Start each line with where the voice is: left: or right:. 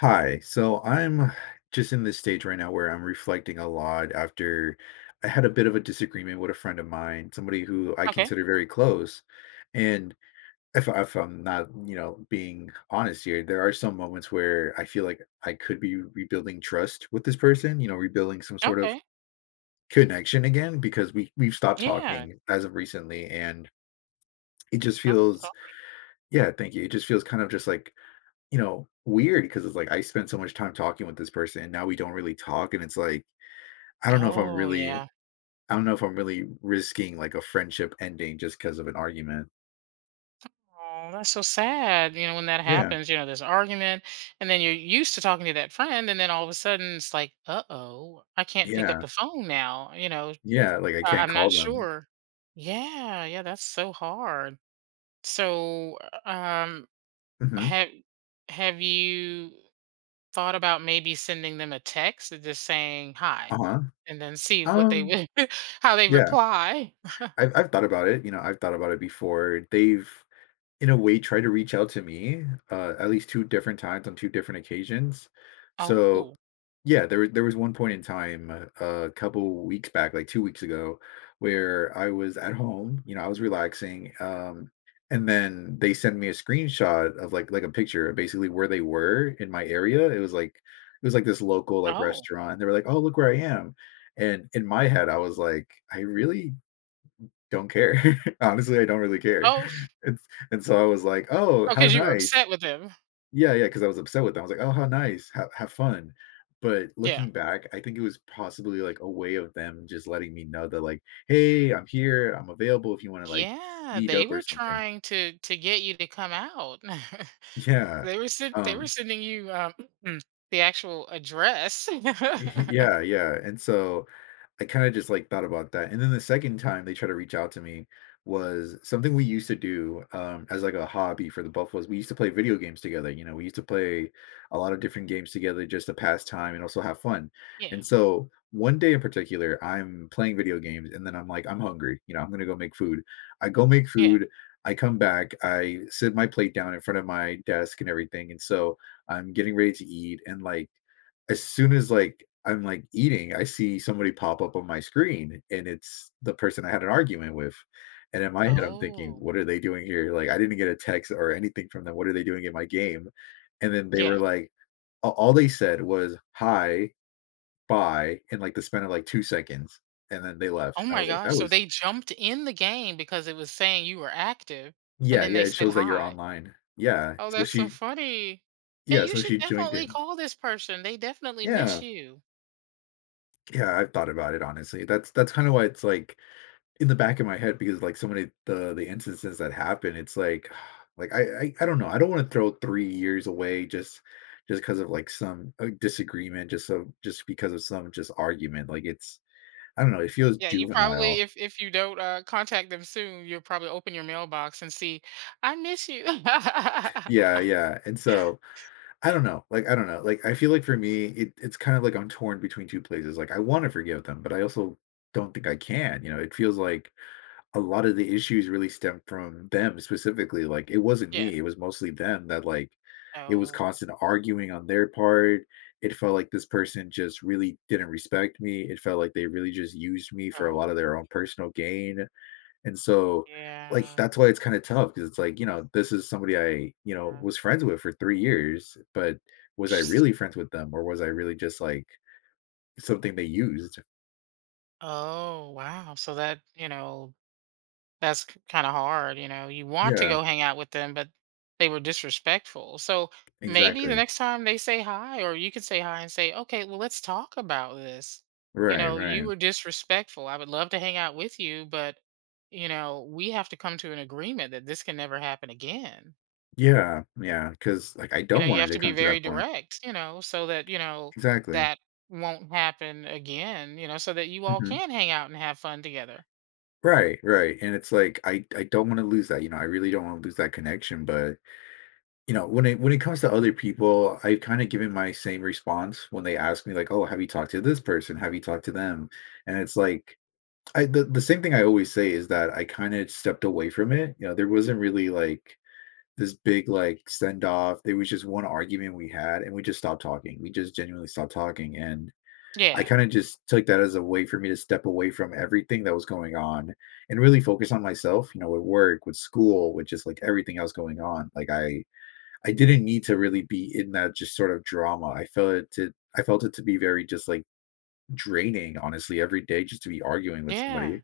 left: Hi. I'm just in this stage right now where I'm reflecting a lot after I had a bit of a disagreement with a friend of mine, somebody who I
right: Okay.
left: consider very close. And if, I- if I'm not, you know, being honest here, there are some moments where I feel like I could be rebuilding trust with this person, you know, rebuilding some sort of
right: Okay.
left: connection again because we've stopped
right: Yeah.
left: talking as of recently, and it just
right: Oh, so-
left: feels yeah, thank you. It just feels kind of just like, you know, weird because it's like I spent so much time talking with this person and now we don't really talk. And it's like, I don't know if I'm
right: oh,
left: really,
right: yeah.
left: I don't know if I'm really risking like a friendship ending just because of an argument.
right: Oh, that's so sad. You know, when that
left: Yeah.
right: happens, you know, there's an argument, and then you're used to talking to that friend, and then all of a sudden it's like, uh oh, I can't pick up
left: Yeah.
right: the phone now. You know,
left: Yeah. Like I
right: I-
left: can't
right: I'm
left: call
right: not
left: them.
right: sure. Yeah, yeah, that's so hard. So, um,
left: Hmm.
right: have have you thought about maybe sending them a text and just saying hi,
left: Uh-huh.
right: and then see what they
left: Um,
right: would, how they
left: yeah.
right: reply?
left: I've thought about it. You know, I've thought about it before. They've in a way tried to reach out to me, at least two different times on two different occasions. So
right: Oh,
left: yeah, there was one point in time, a couple weeks back, like 2 weeks ago, where I was at home, you know, I was relaxing, and then they sent me a screenshot of, like, a picture of basically where they were in my area. It was like it was this local, like,
right: oh.
left: restaurant. They were like, "Oh, look where I am." And in my head, I was like, "I really don't care." Honestly, I don't really care.
right: Oh,
left: And so I was like, "Oh,
right: oh,
left: how
right: because you were
left: nice."
right: upset with them.
left: Yeah, yeah, because I was upset with them. I was like, "Oh, how nice. Have fun." But
right: Yeah.
left: looking back, I think it was possibly, like, a way of them just letting me know that, like, "Hey, I'm here. I'm available if you wanna, like,
right: Yeah,
left: meet
right: they
left: up or
right: were
left: something."
right: trying to get you to come out.
left: Yeah.
right: They were
left: Um.
right: sending you, the actual address.
left: Yeah, yeah, and so I kinda just, like, thought about that, and then the second time they tried to reach out to me was something we used to do, as, like, a hobby for the Buffaloes. We used to play video games together, you know, we used to play a lot of different games together just to pass time and also have fun,
right: Yeah,
left: and so one day in particular, I'm playing video games, and then I'm like, "I'm hungry," you know, "I'm gonna go make food." I go make
right: yeah.
left: food, I come back, I sit my plate down in front of my desk and everything, and so I'm getting ready to eat, and, like, as soon as like I'm like eating, I see somebody pop up on my screen and it's the person I had an argument with. And in my head, I'm thinking,
right: Oh,
left: what are they doing here? Like, I didn't get a text or anything from them. What are they doing in my game? And then they
right: yeah.
left: were like, all they said was hi, bye, in like the span of like 2 seconds. And then they left.
right: Oh
left: And I
right: my
left: was like,
right: gosh,
left: that
right: so
left: was,
right: they jumped in the game because it was saying you were active, and
left: yeah,
right: then
left: yeah,
right: they
left: it
right: said
left: shows that you're
right: hi.
left: online. Yeah.
right: Oh,
left: So
right: that's so
left: she,
right: funny. Yeah,
left: yeah,
right: you
left: so
right: should
left: she joined
right: definitely
left: in.
right: call this person, they definitely miss
left: Yeah.
right: you.
left: Yeah. I've thought about it, honestly. That's kind of why it's like, in the back of my head because like so many the instances that happen, it's like like I don't know. I don't want to throw 3 years away just because of like some disagreement, just just because of some just argument. Like it's, I don't know. It feels
right: Yeah, you
left: juvenile.
right: probably if you don't contact them soon, you'll probably open your mailbox and see, "I miss you."
left: Yeah, yeah. And so I don't know. Like I don't know. Like I feel like for me, it's kind of like I'm torn between two places. Like I want to forgive them, but I also don't think I can. You know, it feels like a lot of the issues really stemmed from them specifically. Like it wasn't
right: Yeah.
left: me, it was mostly them that like it was
right: Oh.
left: constant arguing on their part. It felt like this person just really didn't respect me. It felt like they really just used me for a lot of their
right: Oh,
left: own personal gain. And so like
right: yeah.
left: that's why it's kind of tough because it's like, you know, this is somebody I, you know,
right: uh,
left: was friends with for 3 years, but was I
right: s-
left: really friends with them or was I really just like something they used?
right: Oh, wow. So that, you know that's kind of hard. You know, you want to
left: Yeah,
right: go hang out with them, but they were disrespectful. So maybe the
left: exactly.
right: next time they say hi, or you could say hi and say, okay, well, let's talk about this. You
left: Right,
right: know, you
left: right.
right: were disrespectful. I would love to hang out with you, but, you know, we have to come to an agreement that this can never happen again.
left: Yeah, yeah, because like, I
right: You know,
left: don't
right: you
left: want it
right: have
left: to
right: to be
left: come to
right: very
left: that point.
right: direct, you know, so that, you know,
left: Exactly.
right: that won't happen again, you know, so that you all
left: Mhm.
right: can hang out and have fun together.
left: Right, right, and it's like, I don't wanna lose that, you know, I really don't wanna lose that connection, but, you know, when it comes to other people, I've kinda given my same response when they ask me, like, "Oh, have you talked to this person? Have you talked to them?" And it's like, I the same thing I always say is that I kinda stepped away from it, you know, there wasn't really, like, this big, like, send off, there was just one argument we had, and we just stopped talking, we just genuinely stopped talking, and I
right: Yeah.
left: kind of just took that as a way for me to step away from everything that was going on and really focus on myself, you know, with work, with school, with just like everything else going on. Like I didn't need to really be in that just sort of drama. I felt it to be very just like draining, honestly, every day just to be arguing with somebody.
right: Yeah.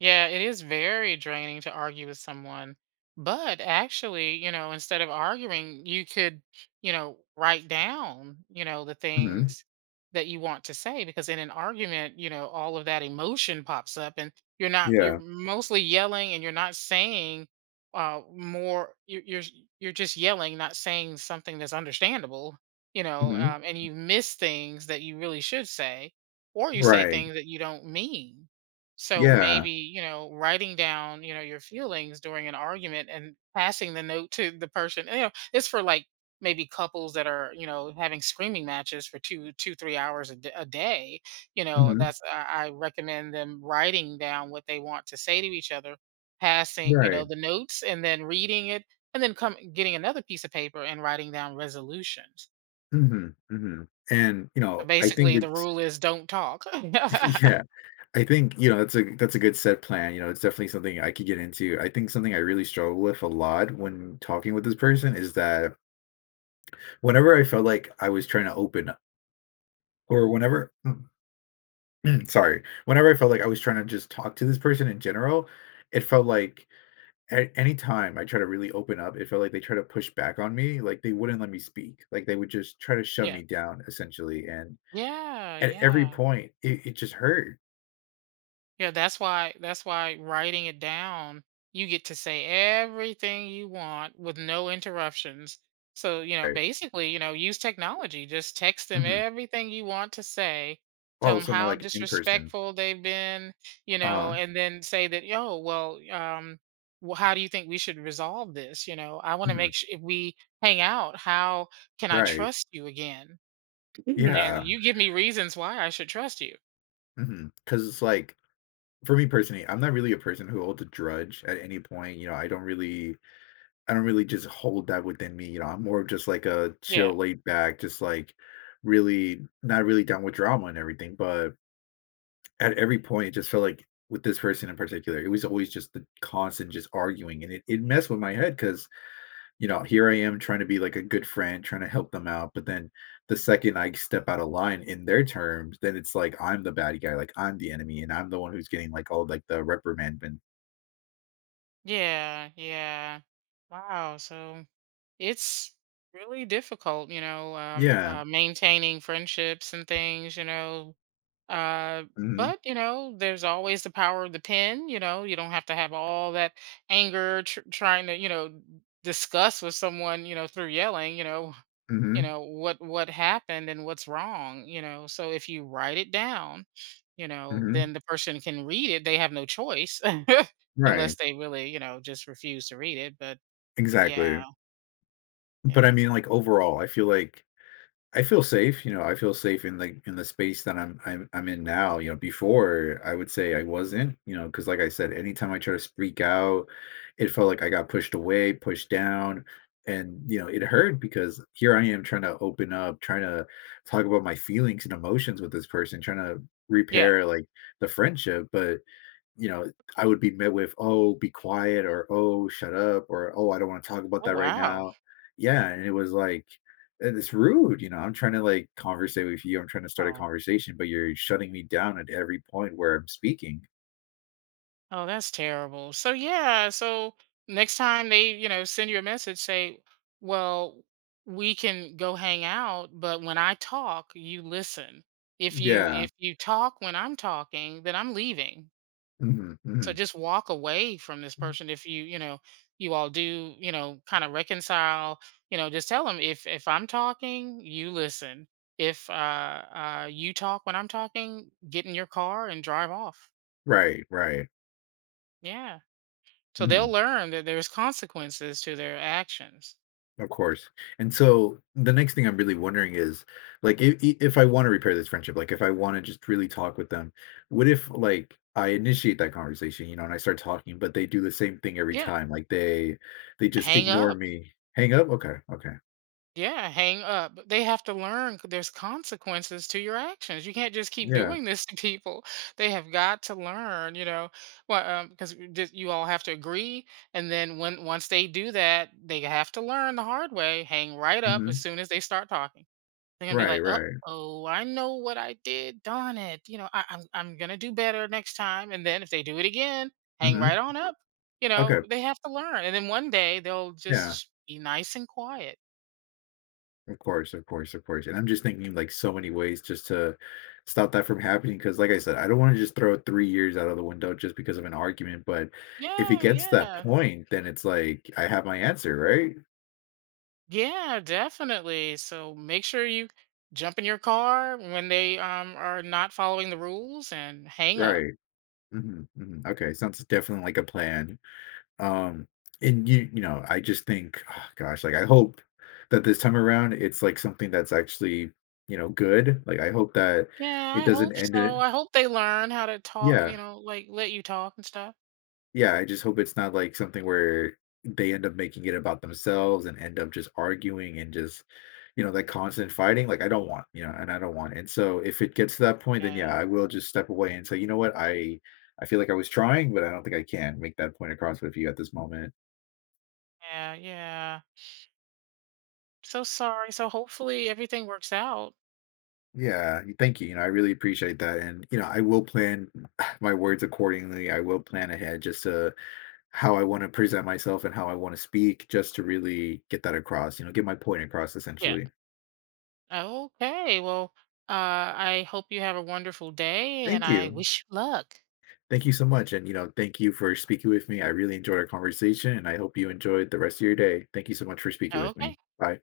right: Yeah, it is very draining to argue with someone. But actually, you know, instead of arguing, you could, you know, write down, you know, the
left: Hmm.
right: things that you want to say because in an argument, you know, all of that emotion pops up and you're not you're
left: Yeah.
right: mostly yelling and you're not saying uh more you're you're, you're just yelling, not saying something that's understandable, you know,
left: Hmm.
right: and you miss things that you really should say or you say
left: Right.
right: things that you don't mean. So
left: Yeah.
right: maybe, you know, writing down, you know, your feelings during an argument and passing the note to the person. You know, it's for like maybe couples that are, you know, having screaming matches for two, two, 3 hours a day. You know,
left: Hmm.
right: that's I recommend them writing down what they want to say to each other, passing, you know,
left: Right.
right: the notes and then reading it, and then come getting another piece of paper and writing down resolutions.
left: Hmm. Hmm. And you
right: So,
left: know, I think
right: basically, the
left: it's
right: rule is don't talk. Yeah.
left: yeah. I think, you know, that's a good set plan, you know, it's definitely something I could get into. I think something I really struggle with a lot when talking with this person is that whenever I felt like I was trying to open up or whenever sorry, whenever I felt like I was trying to just talk to this person in general, it felt like at any time I try to really open up, it felt like they try to push back on me, like they wouldn't let me speak. Like they would just try to shut me down essentially. And
right: Yeah.
left: at every
right: Yeah.
left: it just hurt.
right: Yeah, that's why writing it down, you get to say everything you want with no interruptions. So, you know,
left: Right.
right: basically, you know, use technology. Just text them
left: Hmm.
right: everything you want to say. Tell
left: Oh,
right: them
left: so no
right: how
left: like in person.
right: disrespectful they've been, you know,
left: Uh-huh.
right: and then say that, yo, well, how do you think we should resolve this? You know, I want to
left: Mhm.
right: make sure if we hang out, how can I
left: Right.
right: trust you again? And
left: Yeah,
right: you give me reasons why I should trust you.
left: because it's like, for me personally, I'm not really a person who holds a grudge at any point, you know, I don't really just hold that within me, you know, I'm more of just like a
right: Yeah.
left: chill, laid back, just like really not really down with drama and everything, but at every point, it just felt like with this person in particular, it was always just the constant just arguing, and it messed with my head because, you know, here I am trying to be like a good friend, trying to help them out. But then the second I step out of line in their terms, then it's like I'm the bad guy, like I'm the enemy, and I'm the one who's getting like all like the reprimandment.
right: Yeah, yeah. Wow. So it's really difficult, you know,
left: Yeah.
right: maintaining friendships and things, you know,
left: Hmm.
right: but you know, there's always the power of the pen. You know, you don't have to have all that anger trying to you know discuss with someone you know through yelling. You
left: Hmm.
right: know what happened and what's wrong. You know, so if you write it down, you know,
left: Hmm.
right: then the person can read it. They have no choice
left: Right.
right: unless they really you know just refuse to read it. But yeah,
left: Exactly. But I
right: yeah,
left: mean, like overall, I feel like I feel safe, you know, I feel safe in the space that I'm in now. You know, before I would say I wasn't, you know, because like I said, anytime I try to speak out, it felt like I got pushed away, pushed down, and you know, it hurt because here I am trying to open up, trying to talk about my feelings and emotions with this person, trying to
right: yeah.
left: repair like the friendship, but you know, I would be met with, "Oh, be quiet," or "Oh, shut up," or "Oh, I don't want to talk about
right: Oh
left: that right
right: wow.
left: now." Yeah, and it was like, and it's rude, you know. I'm trying to like conversate with you. I'm trying to start a conversation, but you're shutting me down at every point where I'm speaking.
right: Oh, that's terrible. So yeah, so next time they, you know, send you a message, say, "Well, we can go hang out, but when I talk, you listen. If
left: Mhm.
right: you
left: Yeah.
right: talk when I'm talking, then I'm leaving.
left: Hmm.
right: So
left: Hmm.
right: just walk away from this person if you, you know, you all do, you know, kind of reconcile, you know, just tell them if I'm talking, you listen. If you talk when I'm talking, get in your car and drive off."
left: Right. Right.
right: Yeah. So they'll
left: Mhm.
right: learn that there's consequences to their actions.
left: Of course. And so the next thing I'm really wondering is like if I want to repair this friendship, like if I want to just really talk with them, what if like I initiate that conversation, you know, and I start talking, but they do the same thing every
right: Yeah,
left: time. Like they just
right: hang
left: ignore
right: up.
left: me. Hang up? Okay. Okay.
right: Yeah, hang up. But they have to learn there's consequences to your actions. You can't just keep
left: Yeah.
right: doing this to people. They have got to learn, you know, well, because you all have to agree. And then when once they do that, they have to learn the hard way. Hang right up as
left: Hmm.
right: soon as they start talking. They're gonna be
left: Right,
right: like, "Uh
left: right.
right: oh, I know what I did. Darn it! You know, I'm gonna do better next time." And then if they do it again, hang
left: Hmm.
right: right on up. You
left: Okay.
right: know, they have to learn. And then one day they'll
left: Yeah.
right: just be nice and quiet.
left: Of course, of course, of course. And I'm just thinking like so many ways just to stop that from happening. Cause like I said, I don't want to just throw 3 years out of the window just because of an argument. But if it
right: Yeah,
left: gets to that
right: yeah,
left: point, then it's like I have my answer, right?
right: yeah, definitely. So make sure you jump in your car when they are not following the rules and hang up.
left: Right. Hmm. Hmm. Okay. Sounds definitely like a plan. Um, and you know, I just think, oh, gosh, like I hope that this time around it's like something that's actually, you know, good. Like I hope that
right: Yeah,
left: it
right: I
left: doesn't
right: hope
left: end
right: so.
left: in,
right: I hope they learn how to talk.
left: yeah,
right: You know, like let you talk and stuff.
left: yeah, I just hope it's not like something where they end up making it about themselves and end up just arguing and just, you know, that constant fighting. I don't want. And so if it gets to that point, then yeah,
right: Yeah,
left: I will just step away and say, you know what, I feel like I was trying, but I don't think I can make that point across with you at this moment.
right: yeah, yeah. So sorry. So hopefully everything works out.
left: Yeah, thank you. You know, I really appreciate that. And you know, I will plan my words accordingly. I will plan ahead just to how I want to present myself and how I want to speak, just to really get that across, you know, get my point across
right: Yeah.
left: essentially.
right: Okay. Well, I hope you have a wonderful day and
left: Thank
right: I
left: you.
right: wish you luck.
left: Thank you so much. And, you know, thank you for speaking with me. I really enjoyed our conversation and I hope you enjoyed the rest of your day. Thank you so much for speaking with me.
right: Okay.
left: Bye.